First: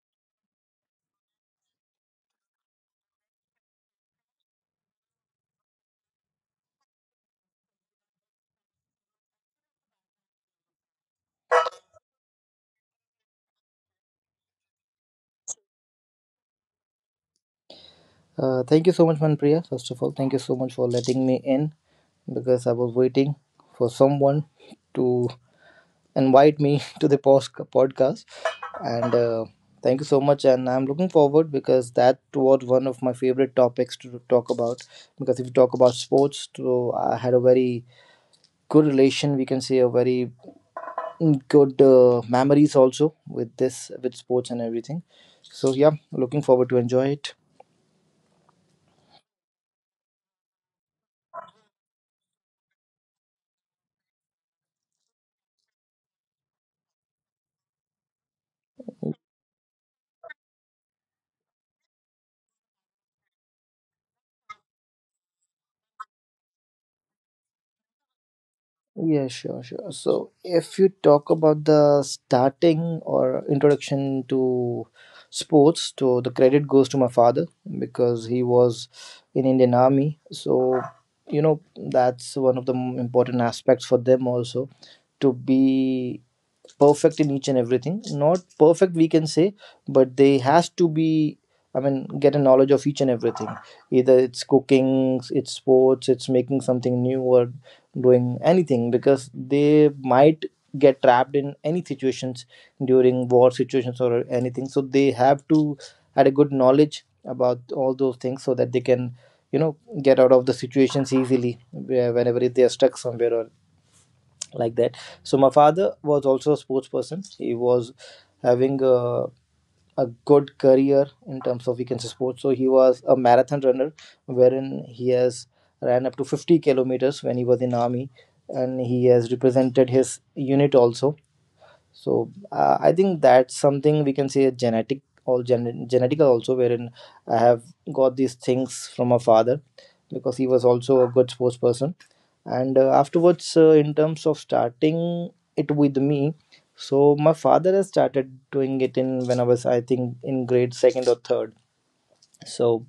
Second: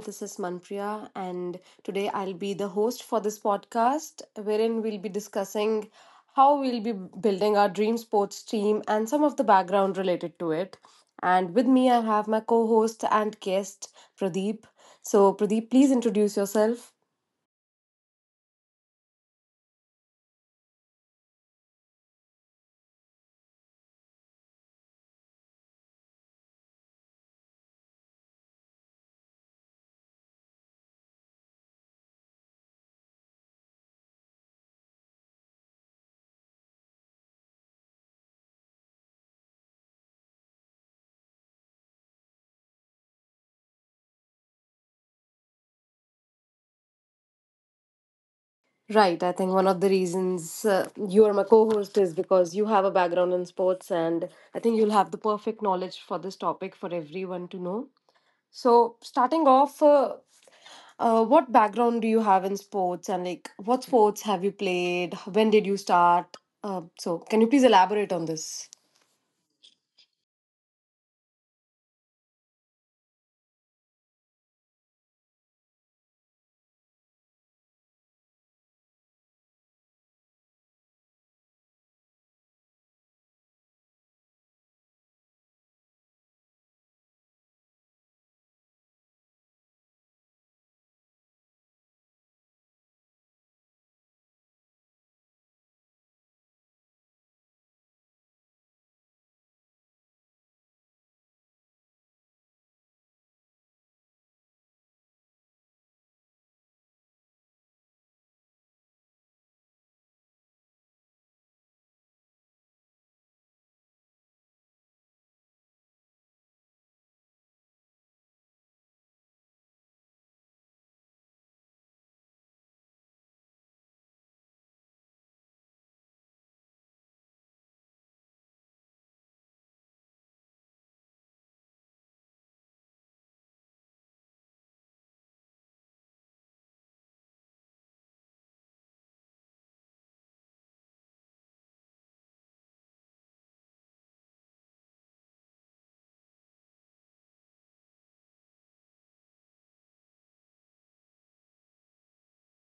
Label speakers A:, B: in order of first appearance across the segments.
A: This is Manpriya, and today I'll be the host for this podcast, wherein we'll be discussing how we'll be building our dream sports team and some of the background related to it. And with me, I have my co host and guest, Pradeep. So, Pradeep, please introduce yourself.
B: Thank you so much, Manpriya. First of all, thank you so much for letting me in because I was waiting for someone to invite me to the podcast. And thank you so much. And I'm looking forward because that was one of my favorite topics to talk about. Because if you talk about sports, so I had a very good relation. We can say a very good memories also with sports and everything. So yeah, looking forward to enjoy it.
A: Right. I think one of the reasons you are my co host is because you have a background in sports, and I think you'll have the perfect knowledge for this topic for everyone to know. So, starting off, what background do you have in sports and like what sports have you played? When did you start? Can you please elaborate on this?
B: Yeah, sure, sure. So, if you talk about the starting or introduction to sports, so the credit goes to my father because he was in Indian Army. So, that's one of the important aspects for them also to be perfect in each and everything, not perfect we can say, but they has to be, I mean, get a knowledge of each and everything, either it's cooking, it's sports, it's making something new, or doing anything, because they might get trapped in any situations during war situations or anything, so they have to had a good knowledge about all those things so that they can you know get out of the situations easily, whenever if they are stuck somewhere or like that. So my father was also a sports person. He was having a good career in terms of, we can say, sports. So he was a marathon runner wherein he has ran up to 50 kilometers when he was in army, and he has represented his unit also. So I think that's something we can say genetic, or genetical also, wherein I have got these things from my father because he was also a good sports person. And afterwards, in terms of starting it with me, so my father has started doing it in when I was, I think, in grade second or third. So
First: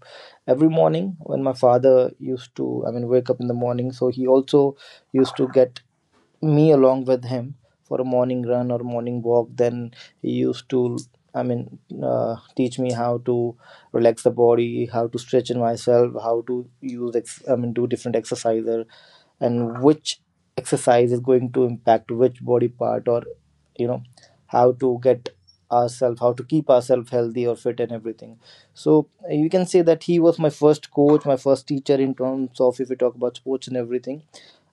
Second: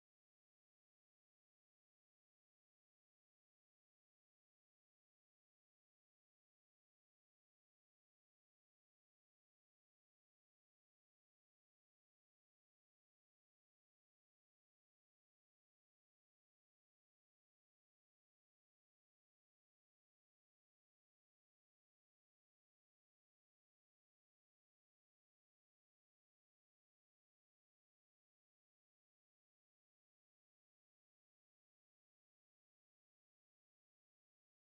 B: every morning when my father used to, I mean, wake up in the morning, so he also used to get me along with him for a morning run or morning walk. Then he used to, I mean, teach me how to relax the body, how to stretch in myself, how to use I mean do different exercises, and which exercise is going to impact which body part, or you know how to get ourselves, how to keep ourselves healthy or fit and everything. So you can say that he was my first coach, my first teacher, in terms of if we talk about sports and everything.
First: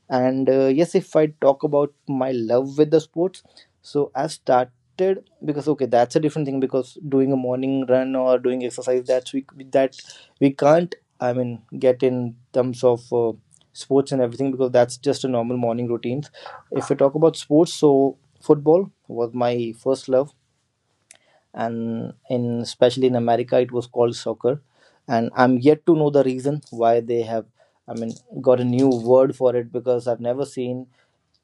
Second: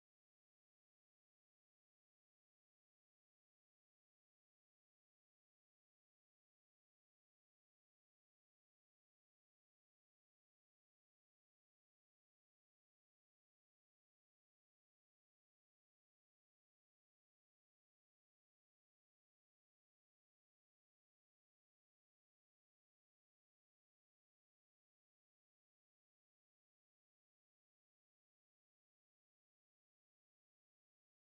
B: And yes, if I talk about my love with the sports, so I started because, okay, that's a different thing, because doing a morning run or doing exercise, that we can't, I mean, get in terms of sports and everything, because that's just a normal morning routine. If I talk about sports, so football was my first love, and in especially in America it was called soccer. And I'm yet to know the reason why they have, I mean, got a new word for it, because I've never seen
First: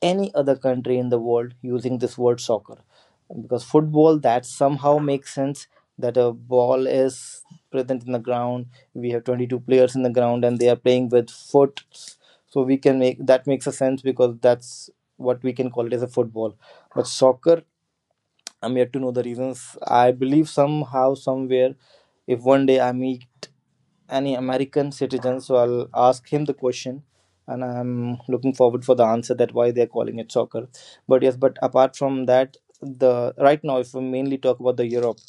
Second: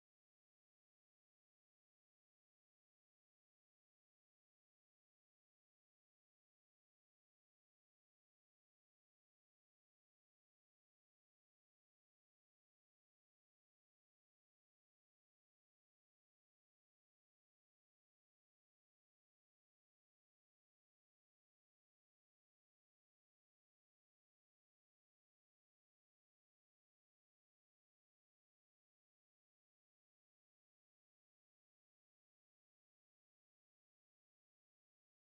B: any other country in the world using this word soccer. Because football, that somehow makes sense, that a ball is present in the ground, we have 22 players in the ground and they are playing with foot, so we can make that makes a sense, because that's what we can call it as a football. But soccer, I'm yet to know the reasons. I believe somehow, somewhere, if one day I meet any American citizen, so I'll ask him the question, and I'm looking forward for the answer that why they're calling it soccer. But yes, but apart from that, the right now, if we mainly talk about the Europe,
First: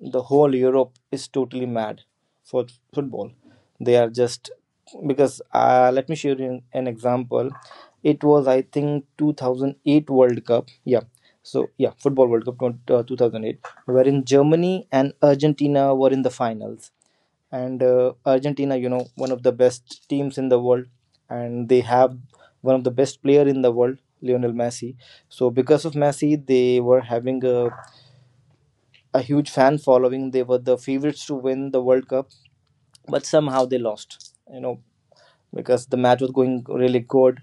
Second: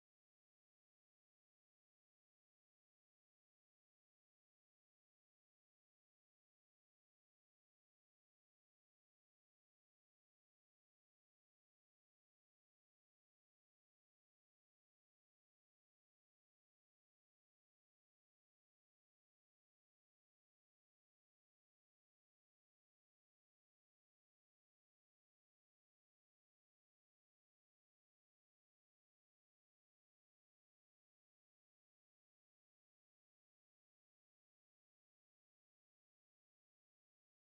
B: the whole Europe is totally mad for football. They are just, because let me share you an example. It was, I think, 2008 World Cup. Yeah. So yeah, football World Cup 2008, wherein Germany and Argentina were in the finals, and Argentina, one of the best teams in the world, and they have one of the best player in the world, Lionel Messi. So because of Messi, they were having a huge fan following. They were the favorites to win the World Cup, but somehow they lost. Because the match was going really good.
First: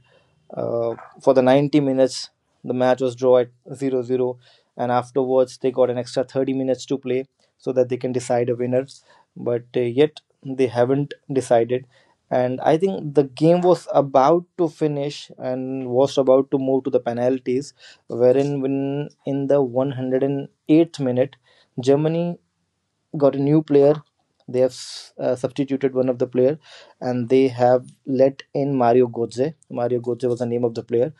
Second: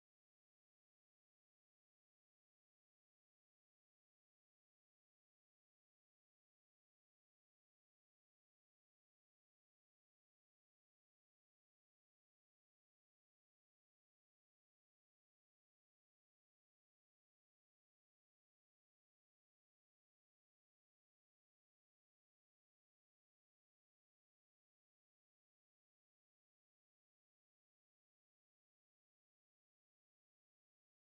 B: Uh, for the 90 minutes, the match was draw at 0-0, and afterwards they got an extra 30 minutes to play so that they can decide a winner. But yet they haven't decided, and I think the game was about to finish and was about to move to the penalties, wherein when in the 108th minute, Germany got a new player. They have, substituted one of the player, and they have let in Mario Götze. Mario Götze was the name of the player.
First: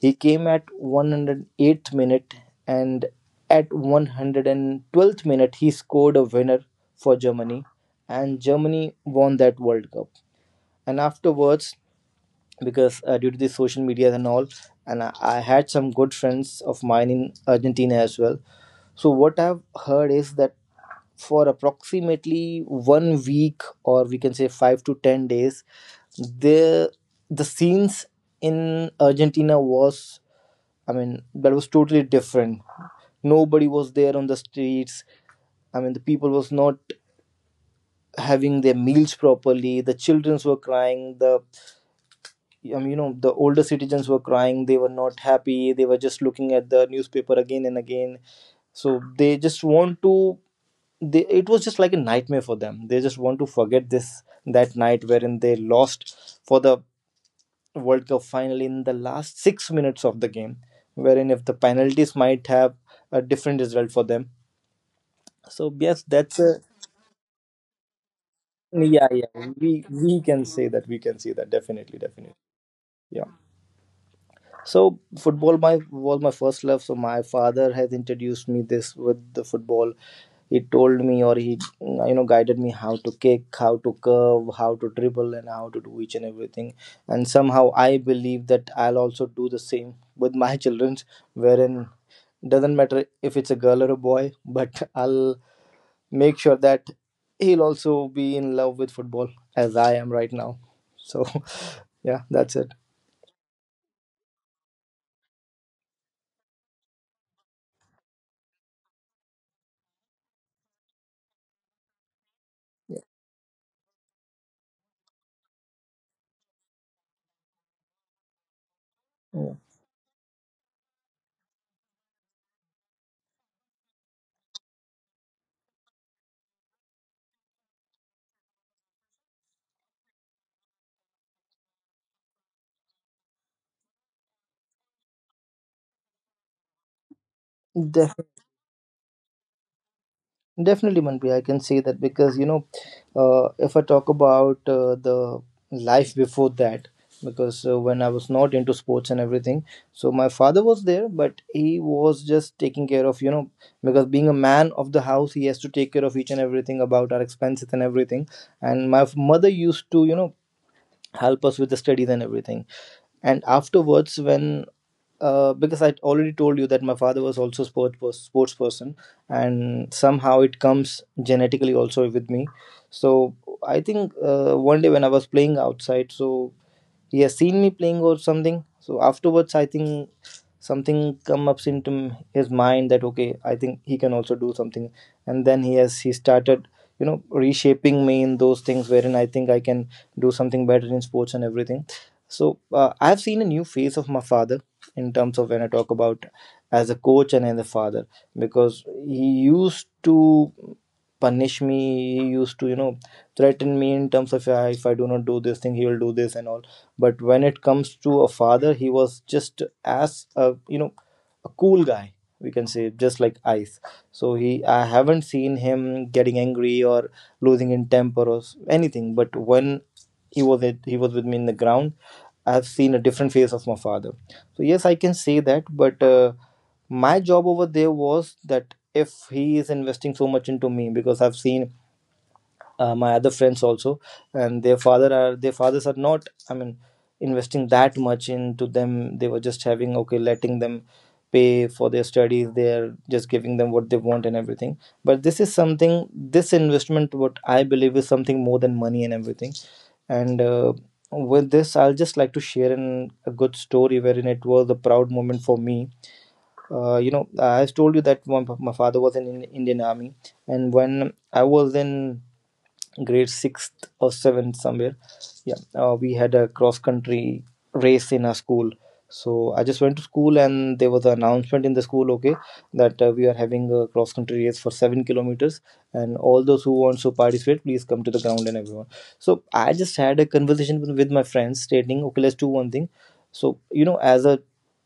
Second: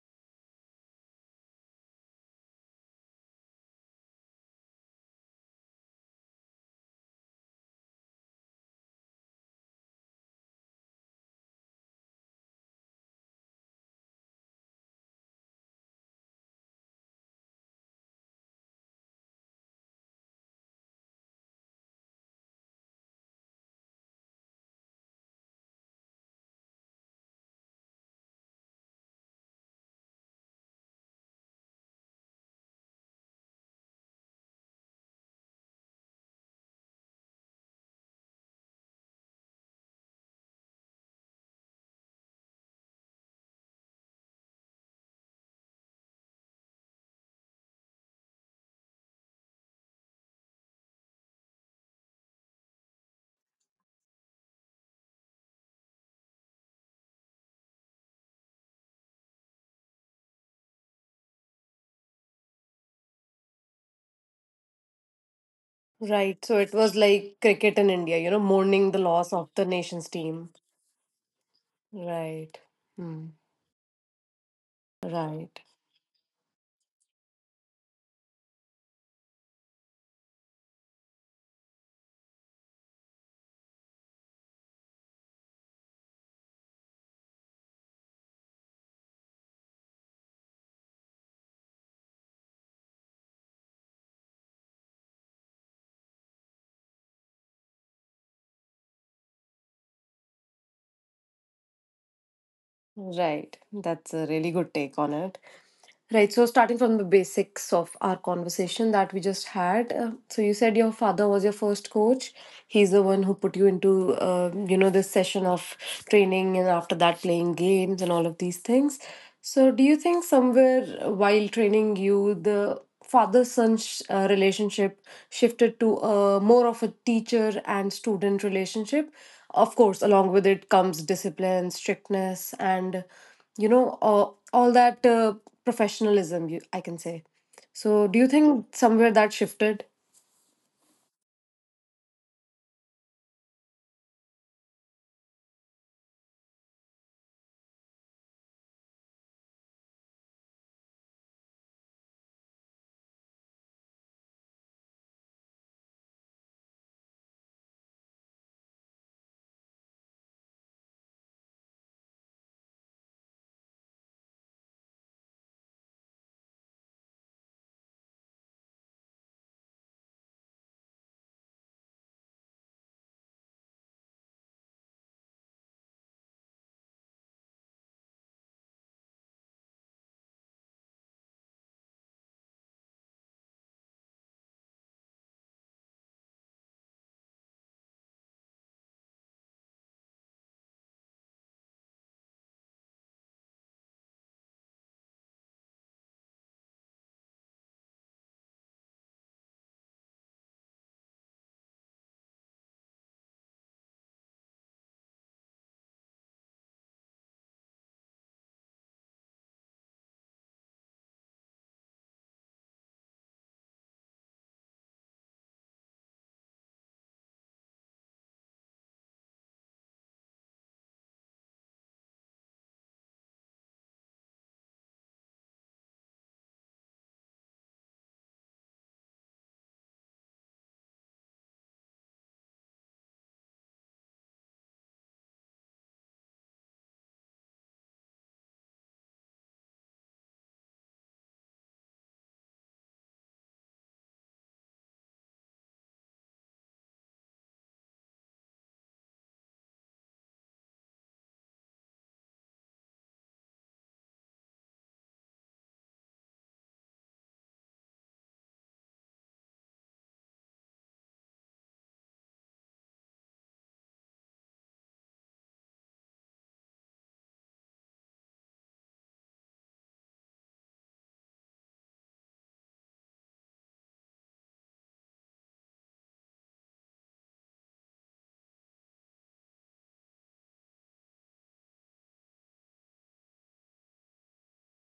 B: He came at 108th minute, and at 112th minute he scored a winner for Germany, and Germany won that World Cup. And afterwards, because due to the social media and all, and I had some good friends of mine in Argentina as well. So what I've heard is that for approximately one week, or we can say 5 to 10 days, the the scenes in Argentina was, I mean, that was totally different. Nobody was there on the streets. I mean, the people was not having their meals properly, the childrens were crying, the you know the older citizens were crying, they were not happy, they were just looking at the newspaper again and again, so they just want to, they it was just like a nightmare for them, they just want to forget this, that night wherein they lost for the world cup final in the last 6 minutes of the game, wherein if the penalties might have a different result for them. So yes,
A: Right.
B: that's
A: So,
B: a.
A: it was like cricket in India, you know, mourning the
B: Yeah,
A: loss
B: yeah,
A: of the
B: we
A: nation's
B: we
A: team.
B: can say that, we can see that. Definitely, definitely.
A: Right.
B: Yeah.
A: Hmm.
B: So
A: Right.
B: football my was my first love. So my father has introduced me this with the football. He told me, or he, guided me how to kick, how to curve, how to dribble, and how to do each and everything. And somehow I believe that I'll also do the same with my childrens. Wherein doesn't matter if it's a girl or a boy, but I'll make sure that he'll also be in love with football as I am right now. So yeah, that's it.
A: Right. That's a really good take on it. Right. So, starting from the basics of our conversation that we just had, so you said your father was your first coach. He's the one who put you into, you know, this session of training and after that playing games and all of these things.
B: Yeah.
A: So, do you think somewhere while training you, the father son relationship shifted to a more of a teacher and student relationship? Of course, along with it comes discipline, strictness, and you know all that professionalism you, I can say, so
B: Yeah.
A: do you think somewhere that shifted
B: Definitely, Manpreet, I can say that, because if I talk about the life before that, because when I was not into sports and everything, so my father was there, but he was just taking care of, because being a man of the house, he has to take care of each and everything about our expenses and everything. And my mother used to, help us with the studies and everything. And afterwards, when because I already told you that my father was also sports person, and somehow it comes genetically also with me. So I think one day when I was playing outside, so he has seen me playing or something. So afterwards, I think something come ups into his mind that, okay, I think he can also do something, and then he started, reshaping me in those things wherein I think I can do something better in sports and everything. So I have seen a new face of my father, in terms of when I talk about as a coach and as a father. Because he used to punish me, he used to, threaten me in terms of, "Yeah, if I do not do this thing he will do this and all. But when it comes to a father, he was just as, a a cool guy, we can say, just like ice. So he I haven't seen him getting angry or losing in temper or anything, but when he was with me in the ground, I have seen a different face of my father. So yes, I can say that. But my job over there was that, if he is investing so much into me, because I've seen my other friends also, and their fathers are not, I mean, investing that much into them, they were just having, okay, letting them pay for their studies, they're just giving them what they want and everything, but this is something this investment what I believe is something more than money and everything. And with this, I'll just like to share a good story wherein it was a proud moment for me. I told you that my father was in Indian Army, and when I Was in grade sixth or seventh somewhere. Yeah, we had a cross country race in our school. So I just went to school and there was an announcement in the school, okay, that we are having a cross country race for 7 kilometers, and all those who want to participate, please come to the ground and everyone. So I just had a conversation with my friends, stating, okay, let's do one thing. So as a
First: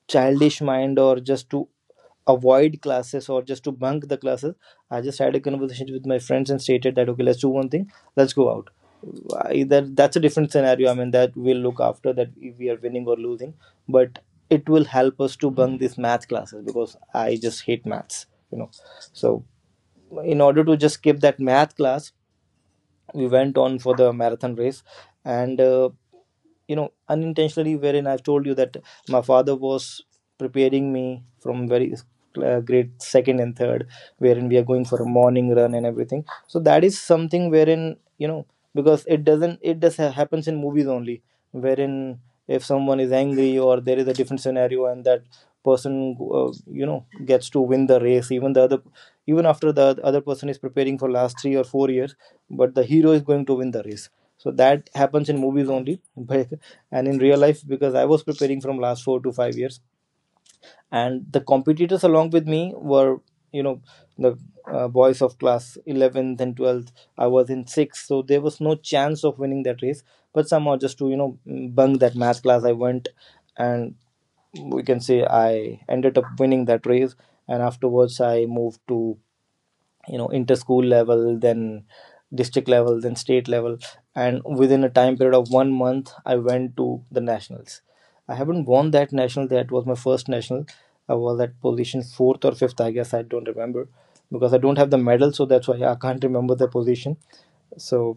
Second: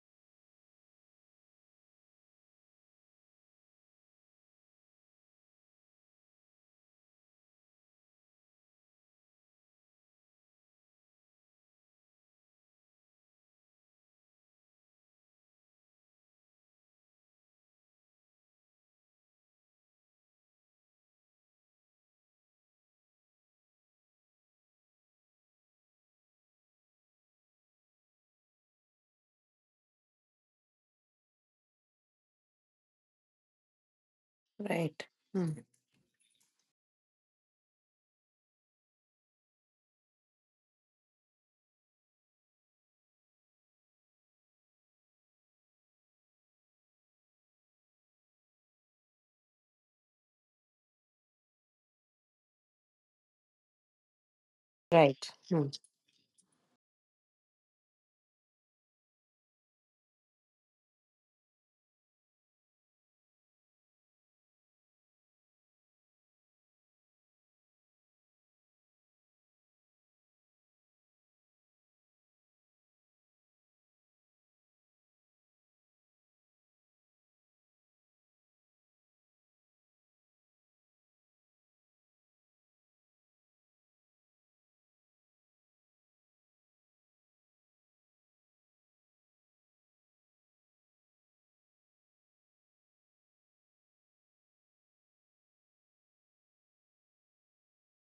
B: childish mind, or just to avoid classes or just to bunk the classes, I just had a conversation with my friends and stated that okay, let's do one thing, let's go out. Either that's a different scenario, I mean, that we'll look after that if we are winning or losing, but it will help us to bunk these math classes because I just hate maths you know so in order to just skip that math class, we went on for the marathon race. And unintentionally, wherein I've told you that my father was preparing me from very grade second and third, wherein we are going for
A: right.
B: a morning
A: Hmm.
B: run and everything, so that is something wherein. Because it doesn't, it happens in movies only, wherein if someone is angry or there is a different scenario and that person gets to win the race, even the other, even after the other person is preparing for last 3 or 4 years, but the hero is going to win the race. So that happens
A: Right.
B: in movies only. And in real life, because I was preparing from last 4 to 5 years, and the competitors along with me were, you know the boys of class 11th and 12th, I was in 6th, so there was no chance of winning that race. But somehow, just to bunk that math class, I went, and we can say I ended up winning that race. And afterwards I moved to, inter school level, then district level, then state level, and within a time period of 1 month I went to the nationals. I haven't won that national, that was my first national. I was at position fourth or fifth, I guess, I don't remember, because I don't have the medal, so that's why I can't remember the position. So,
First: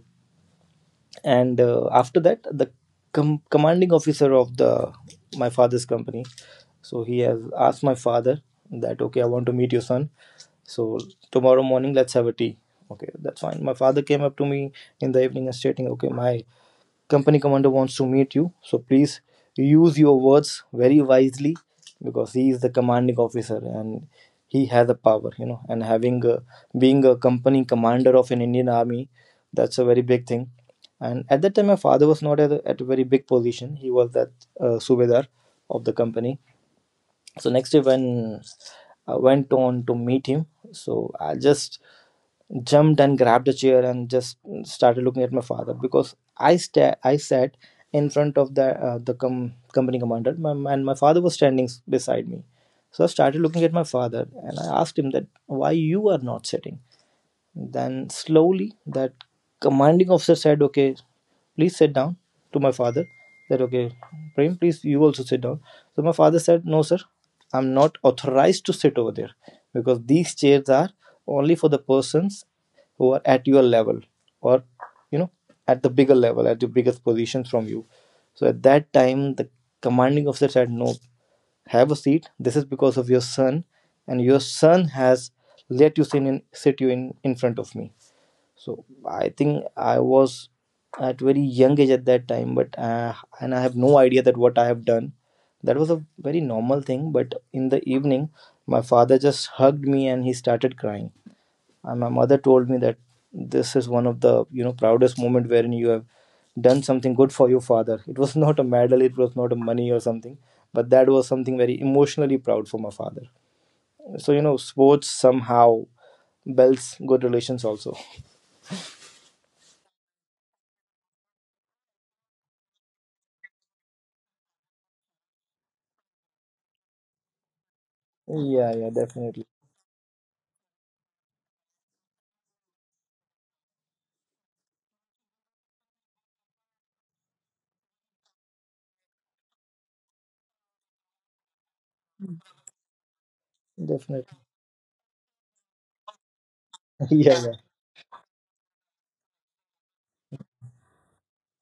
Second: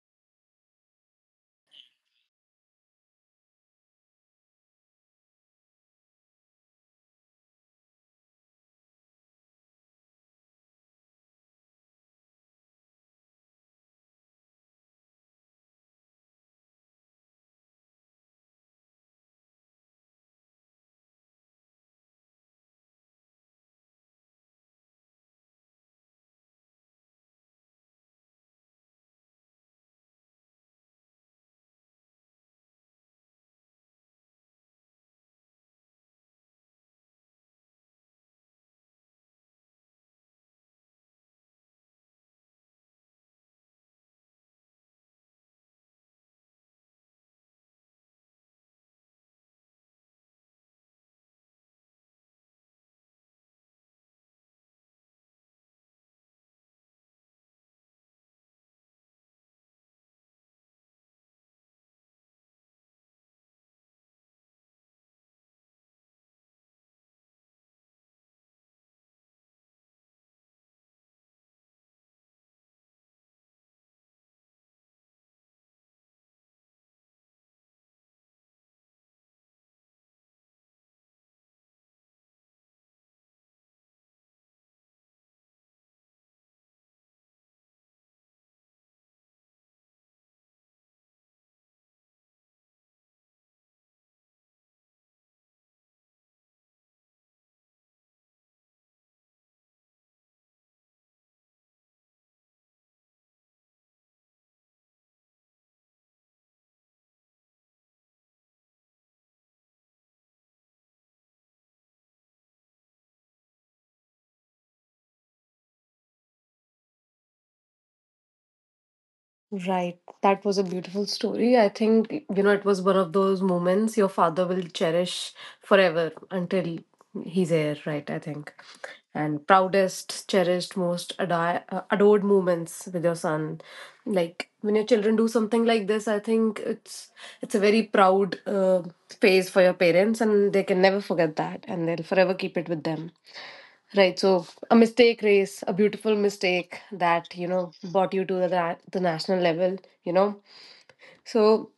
B: and after that, the commanding officer of the, my father's company, so he has asked my father that okay, I want to meet your son. So tomorrow morning, let's have a tea. Okay, that's fine. My father came up to me in the evening and stating okay, my company commander wants to meet you, so please use your words very wisely, because he is the commanding officer and he has the power, and being a company commander of an Indian Army, that's a very big thing. And at that time, my father was not at at a very big position. He was that subedar of the company. So next day, when I went on to meet him, so I just jumped and grabbed a chair and just started looking at my father, because I sat in front of the company commander, and my father was standing beside me. So I started looking at my father and I asked him that why you are not sitting. Then slowly that commanding officer said, okay, please sit down, to my father. That okay, Prem, please you also sit down. So my father said, no sir, I'm not authorized to sit over there, because these chairs are only for the persons who are at your level, or you know at the bigger level, at the biggest positions from you. So at that time, the commanding officer said, no, have a seat. This is because of your son, and your son has let you sit you in front of me. So I think I was at very young age at that time, but and I have no idea that what I have done. That was a very normal thing. But in the evening, my father just hugged me and he started crying, and my mother told me that this is one of the proudest moment wherein you have done something good for your father. It was not a medal, it was not a money or something, but that was something very emotionally proud for my father. So sports somehow builds good relations also.
A: Right. That was a beautiful story. I think, you know, it was one of those moments your father will cherish forever until he's here, right? I think.
B: Yeah, yeah,
A: And
B: definitely,
A: proudest, cherished, most adored moments with your son. Like when your children do something like this, I think it's a very proud phase for your parents, and they can never forget that, and they'll forever keep it with them. Right.
B: definitely.
A: So a mistake race, a beautiful mistake that, you
B: Yeah, yeah.
A: know, brought you to the, the national level, you know. So,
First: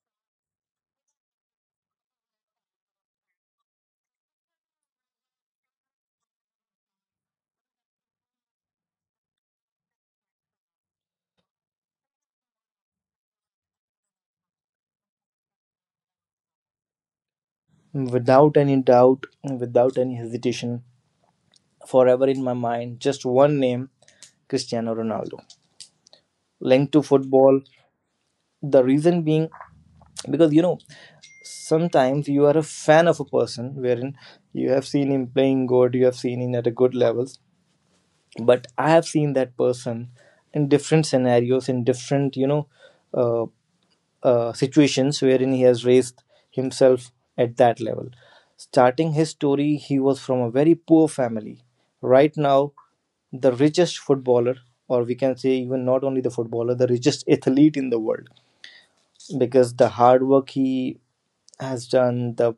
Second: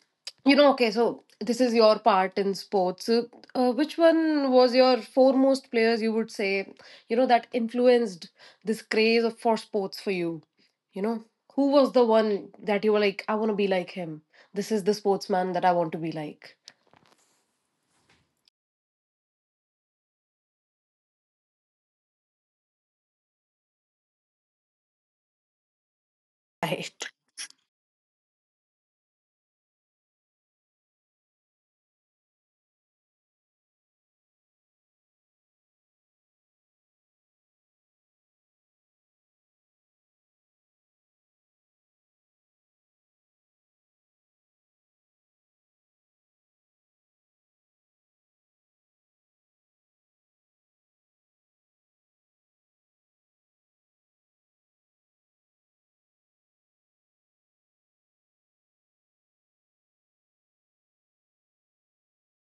A: you know, okay, so this is your part in sports. So, which one was your foremost players, you would say, you know, that influenced this craze for sports for you? You know, who was the one that you were like, I want to be like him? This is the sportsman that I want to be like?
B: Without any doubt, without any hesitation, forever in my mind, just one name, Cristiano Ronaldo. Linked to
A: Right.
B: football, the reason being, because sometimes you are a fan of a person wherein you have seen him playing good, you have seen him at a good levels, but I have seen that person in different scenarios, in different, uh, situations wherein he has raised himself at that level. Starting his story, he was from a very poor family. Right now, the richest footballer, or we can say, even not only the footballer, the richest athlete in the world, because the hard work he has done, the,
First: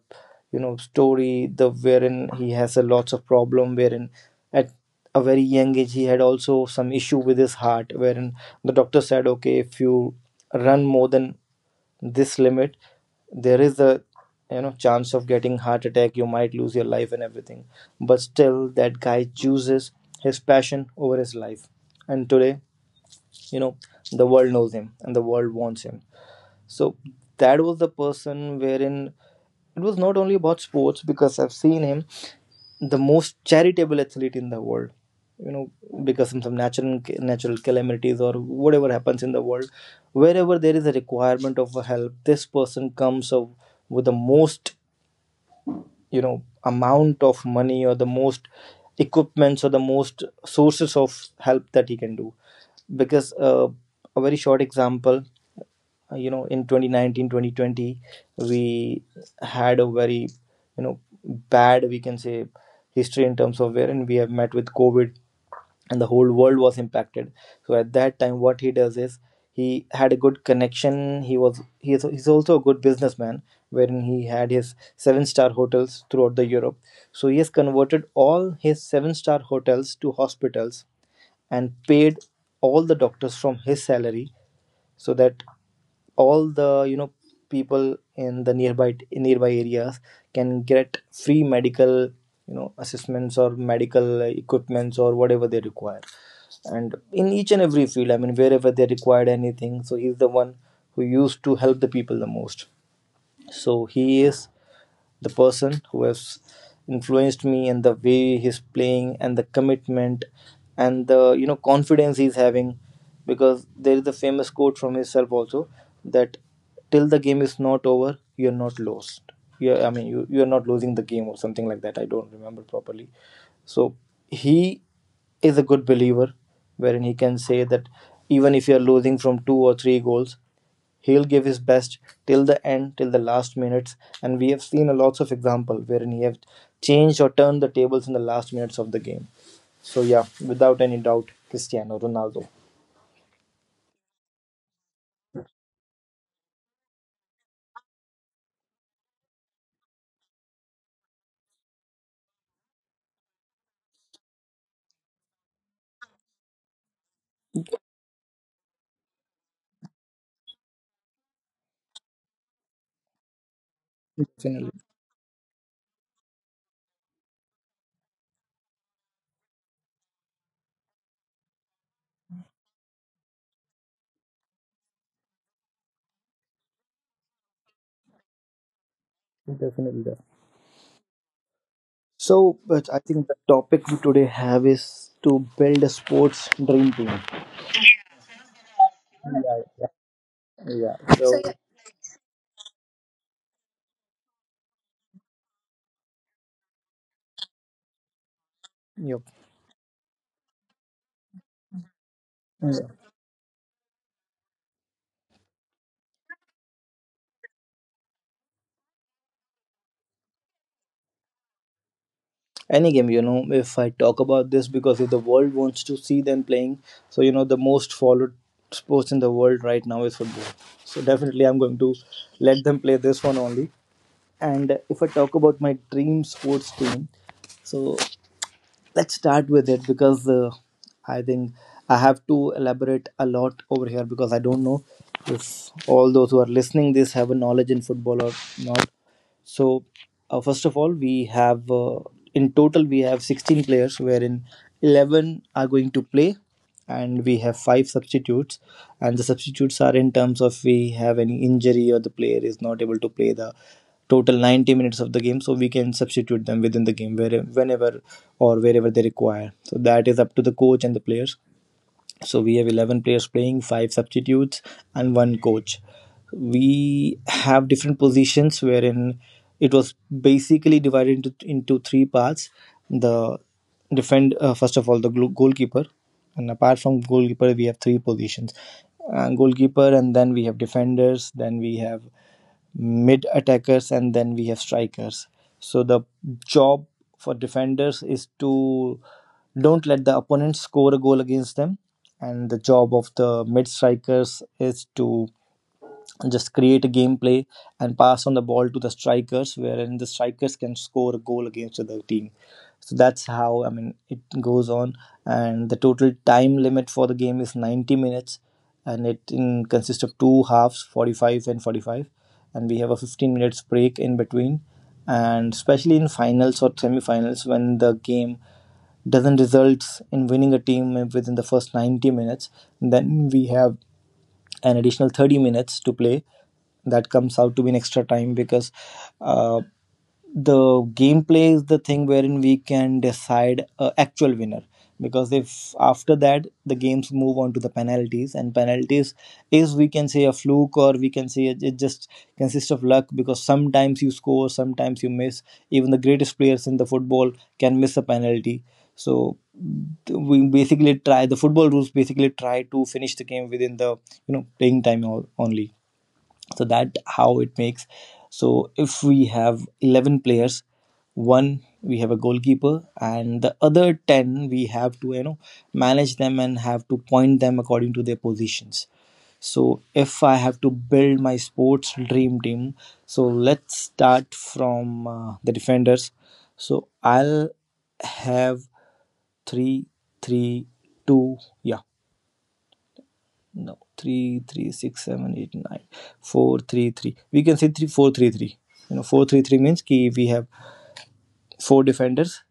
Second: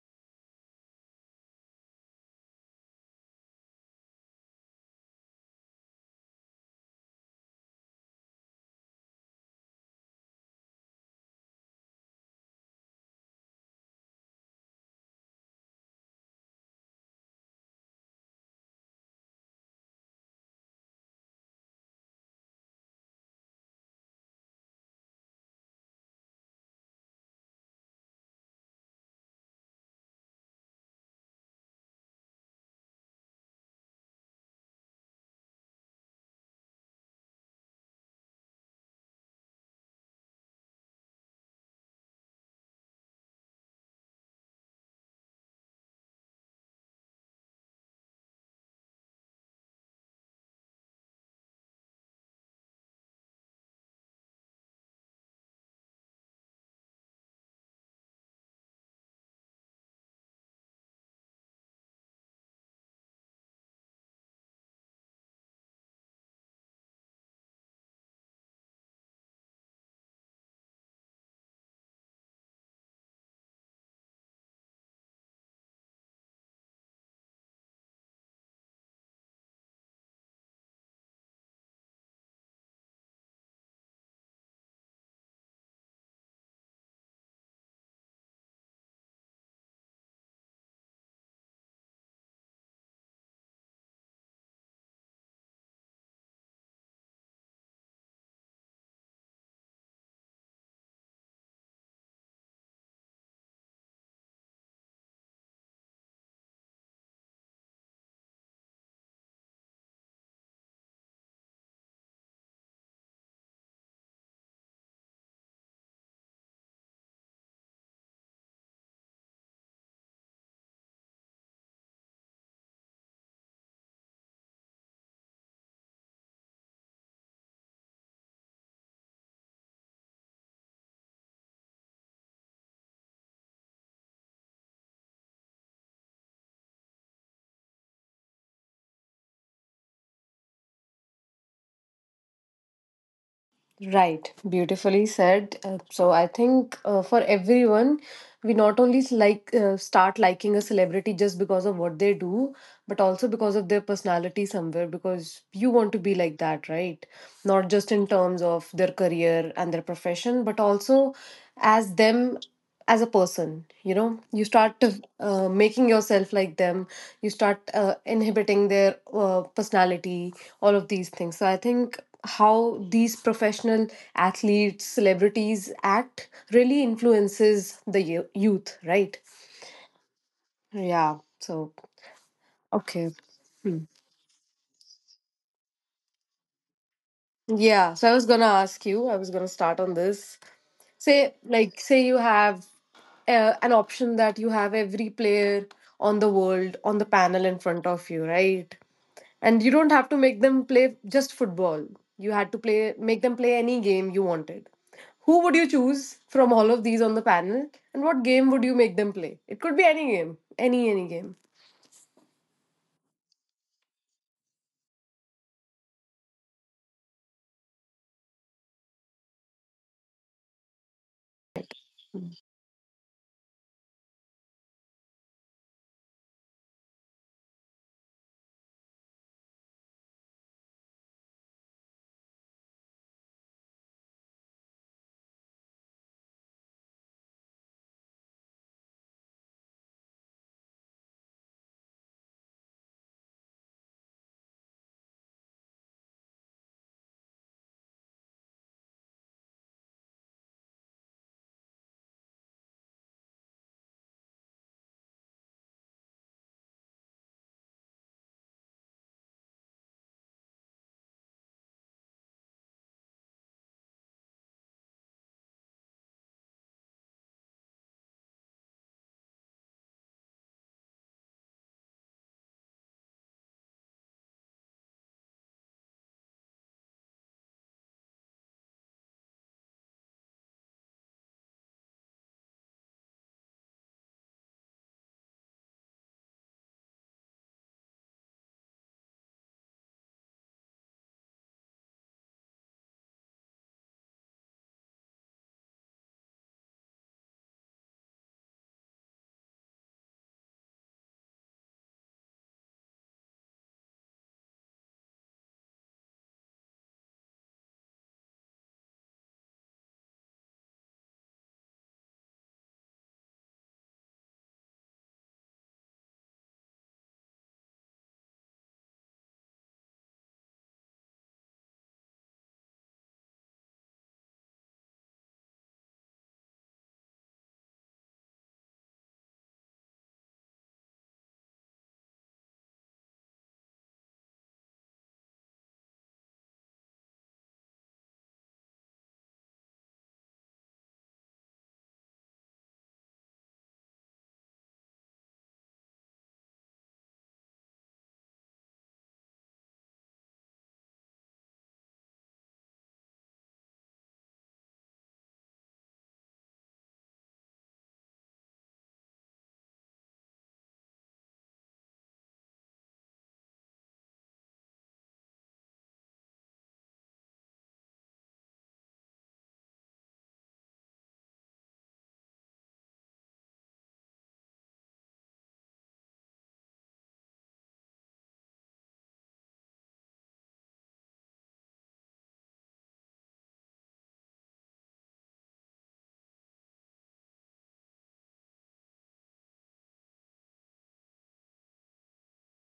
B: story, the wherein he has a lots of problem, wherein at a very young age he had also some issue with his heart, wherein the doctor said okay, if you run more than this limit, there is a chance of getting heart attack, you might lose your life and everything. But still that guy chooses his passion over his life. And today, you know the world knows him and the world wants him. So that was the person wherein it was not only about sports, because I've seen him the most charitable athlete in the world. You know, because of some natural calamities or whatever happens in the world, wherever there is a requirement of a help, this person comes up with the most, amount of money or the most equipments or the most sources of help that he can do. Because a very short example, in 2019, 2020, we had a very, you know bad, we can say, history, in terms of wherein we have met with COVID, and the whole world was impacted. So at that time, what he does is, he had a good connection, he was he is he's also a good businessman, wherein he had his seven-star hotels throughout the Europe. So he has converted all his seven-star hotels to hospitals and paid all the doctors from his salary, so that all the, people in the nearby areas can get free medical, assessments or medical equipments or whatever they require. And in each and every field, I mean, wherever they required anything, so he's the one who used to help the people the most. So he is the person who has influenced me, and the way he's playing, and the commitment, and the, confidence he's having. Because there is a famous quote from himself also, that till the game is not over, you're not lost. Yeah, I mean, you're not losing the game or something like that, I don't remember properly. So he is a good believer, wherein he can say that even if you're losing from 2 or 3 goals, he'll give his best till the end, till the last minutes, and we have seen a lots of example wherein he have changed or turned the tables in the last minutes of the game. So yeah, without any doubt, Cristiano Ronaldo.
A: Right, beautifully said. So I think for everyone, we not only start liking a celebrity just because of what they do, but also because of their personality somewhere. Because you want to be like that, right? Not just in terms of their career and their profession, but also as them as a person, you know, you
B: Definitely,
A: start making yourself like them, you start inhibiting their personality, all of these things. So I think how these professional athletes, celebrities act really influences the youth, right?
B: definitely. Definitely.
A: Yeah. So
B: So, but I
A: okay.
B: think the
A: Hmm.
B: topic we today have is to build a sports dream team.
A: Yeah, so I was gonna start
B: Yeah,
A: on this.
B: yeah, yeah.
A: Say,
B: So,
A: like, say you have an option that you have every player on the world on the panel in front of you, right?
B: yep.
A: And you don't have to make them play just football, you had to play make them play any game you wanted. Who would you choose from all of these on the panel, and what game would you make them play? It could be any game, any game.
B: Any game, if I talk about this, because if the world wants to see them playing, so the most followed sports in the world right now is football. So definitely I'm going to let them play this one only. And if I talk about my dream sports team, so let's start with it. Because I think I have to elaborate a lot over here, because I don't know if all those who are listening this have a knowledge in football or not. So, first of all, we have in total we have 16 players, wherein 11 are going to play, and we have five substitutes. And the substitutes are in terms of we have any injury or the player is not able to play the total 90 minutes of the game, so we can substitute them within the game, where, whenever or wherever they require. So that is up to the coach and the players. So we have 11 players playing, five substitutes, and one coach. We have different positions wherein it was basically divided into three parts. The First of all, the goalkeeper, and apart from goalkeeper, we have three positions. Goalkeeper, and then we have defenders, then we have mid attackers, and then we have strikers. So the job for defenders is to don't let the opponent score a goal against them, and the job of the mid strikers is to just create a gameplay and pass on the ball to the strikers, wherein the strikers can score a goal against the other team. So that's how I mean it goes on. And the total time limit for the game is 90 minutes, and it consists of two halves, 45 and 45, and we have a 15 minutes break in between. And especially in finals or semifinals, when the game doesn't result in winning a team within the first 90 minutes, then we have an additional 30 minutes to play. That comes out to be an extra time because uh, the gameplay is the thing wherein we can decide a actual winner. Because if after that the games move on to the penalties, and penalties is, we can say, a fluke, or we can say it just consists of luck, because sometimes you score, sometimes you miss. Even the greatest players in the football can miss a penalty. So th- we basically try the football rules basically try to finish the game within the playing time only. So that how it makes. So if we have 11 players, one, we have a goalkeeper, and the other 10 we have to manage them and have to point them according to their positions. So if I have to build my sports dream team, so let's start from the defenders. So I'll have three, three, two. Yeah, no, three, three, six, seven, eight, nine, four, three, three. We can say three, four, three, three. Four, three, three means ki we have four defenders,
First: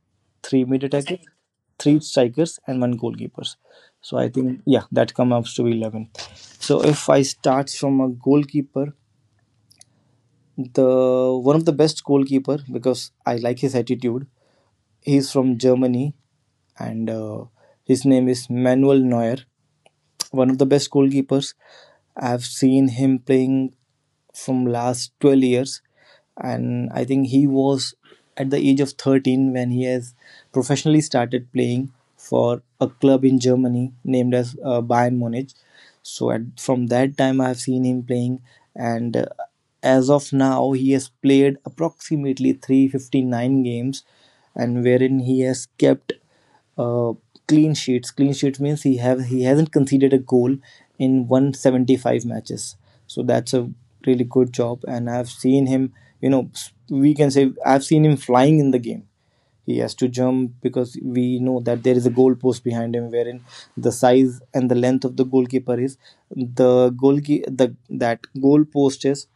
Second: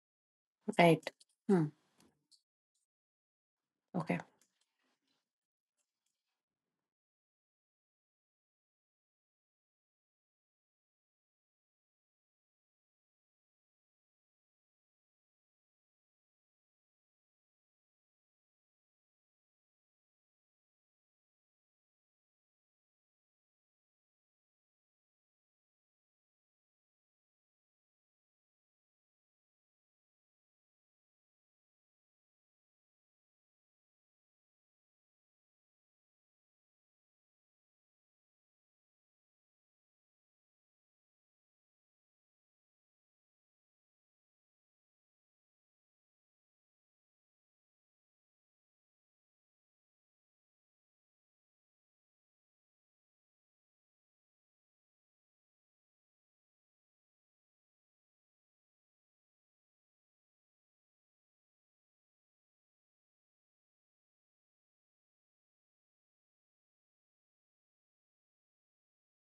B: three mid
A: Right.
B: attackers,
A: Hmm.
B: three strikers, and one goalkeepers. So
A: Okay.
B: I think, yeah, that comes to 11. So if I start from a goalkeeper, the one of the best goalkeeper, because I like his attitude. He's from Germany, and his name is Manuel Neuer. One of the best goalkeepers. I've seen him playing from last 12 years, and I think he was at the age of 13 when he has professionally started playing for a club in Germany named as Bayern Munich. So from that time I've seen him playing, and as of now he has played approximately 359 games, and wherein he has kept uh, clean sheets. Clean sheets means he hasn't conceded a goal in 175 matches. So that's a really good job. And I've seen him. We can say I've seen him flying in the game. He has to jump because we know that there is a goal post behind him, wherein the size and the length of the goalkeeper is the goalkeeper the that goal post is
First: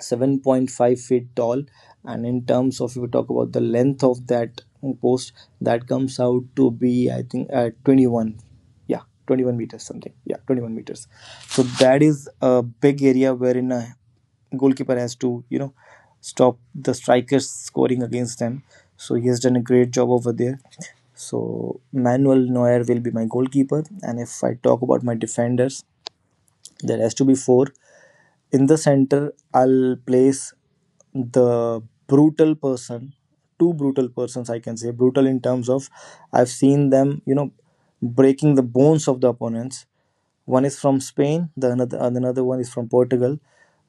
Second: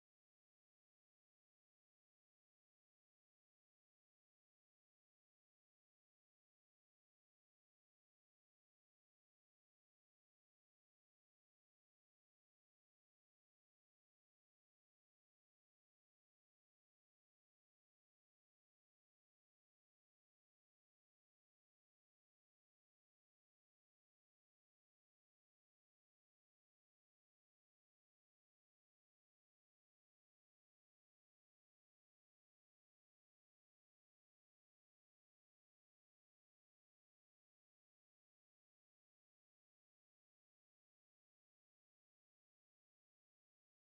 B: 7.5 feet tall. And in terms of, if we talk about the length of that post, that comes out to be, I think, 21, yeah, 21 meters, something. Yeah, 21 meters. So that is a big area wherein a goalkeeper has to stop the strikers scoring against them. So he has done a great job over there. So Manuel Neuer will be my goalkeeper. And if I talk about my defenders, there has to be four. In the center, I'll place the brutal person, two brutal persons. I can say brutal in terms of I've seen them breaking the bones of the opponents. One is from Spain, another one is from Portugal.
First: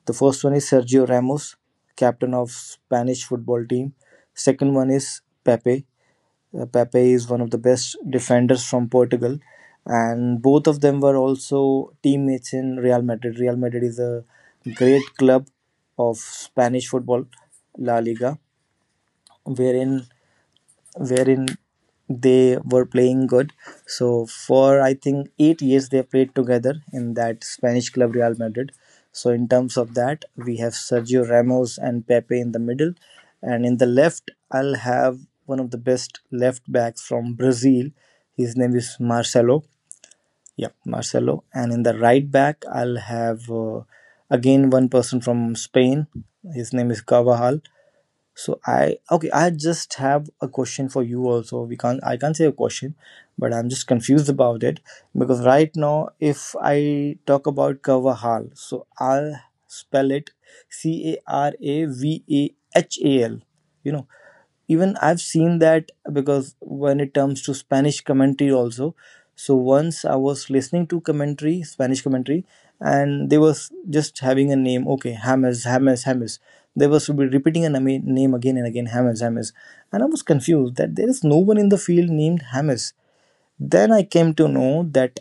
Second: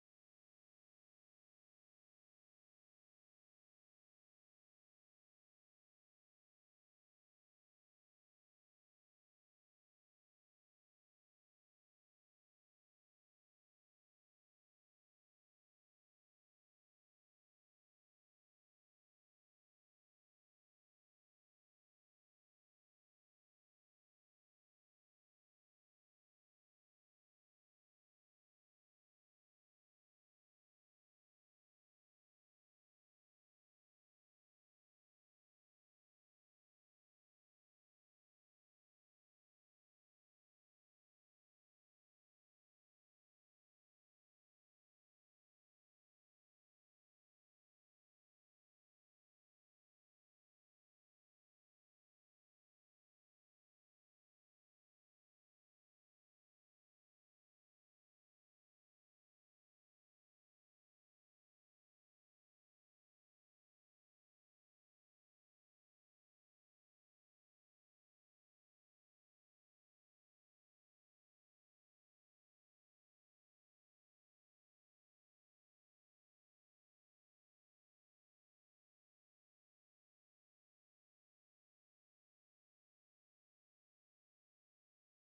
B: The first one is Sergio Ramos, captain of Spanish football team. Second one is Pepe. Pepe is one of the best defenders from Portugal, and both of them were also teammates in Real Madrid. Real Madrid is a great club of Spanish football, La Liga, wherein wherein they were playing good. So for I think 8 years they played together in that Spanish club Real Madrid. So in terms of that, we have Sergio Ramos and Pepe in the middle, and in the left, I'll have one of the best left backs from Brazil. His name is Marcelo. Yep, Marcelo. And in the right back, I'll have again one person from Spain. His name is Cavajal. So I just have a question for you also. We can't I can't say a question, but I'm just confused about it, because right now if I talk about Kavahal, so I'll spell it Caravahal. You know, Even I've seen that, because when it comes to Spanish commentary also, so once I was listening to commentary Spanish commentary, and they was just having a name, okay, Hamas, Hamas, Hamas. They was repeating a name again and again, Hamas, Hamas. And I was confused that there is no one in the field named Hamas. Then I came to know that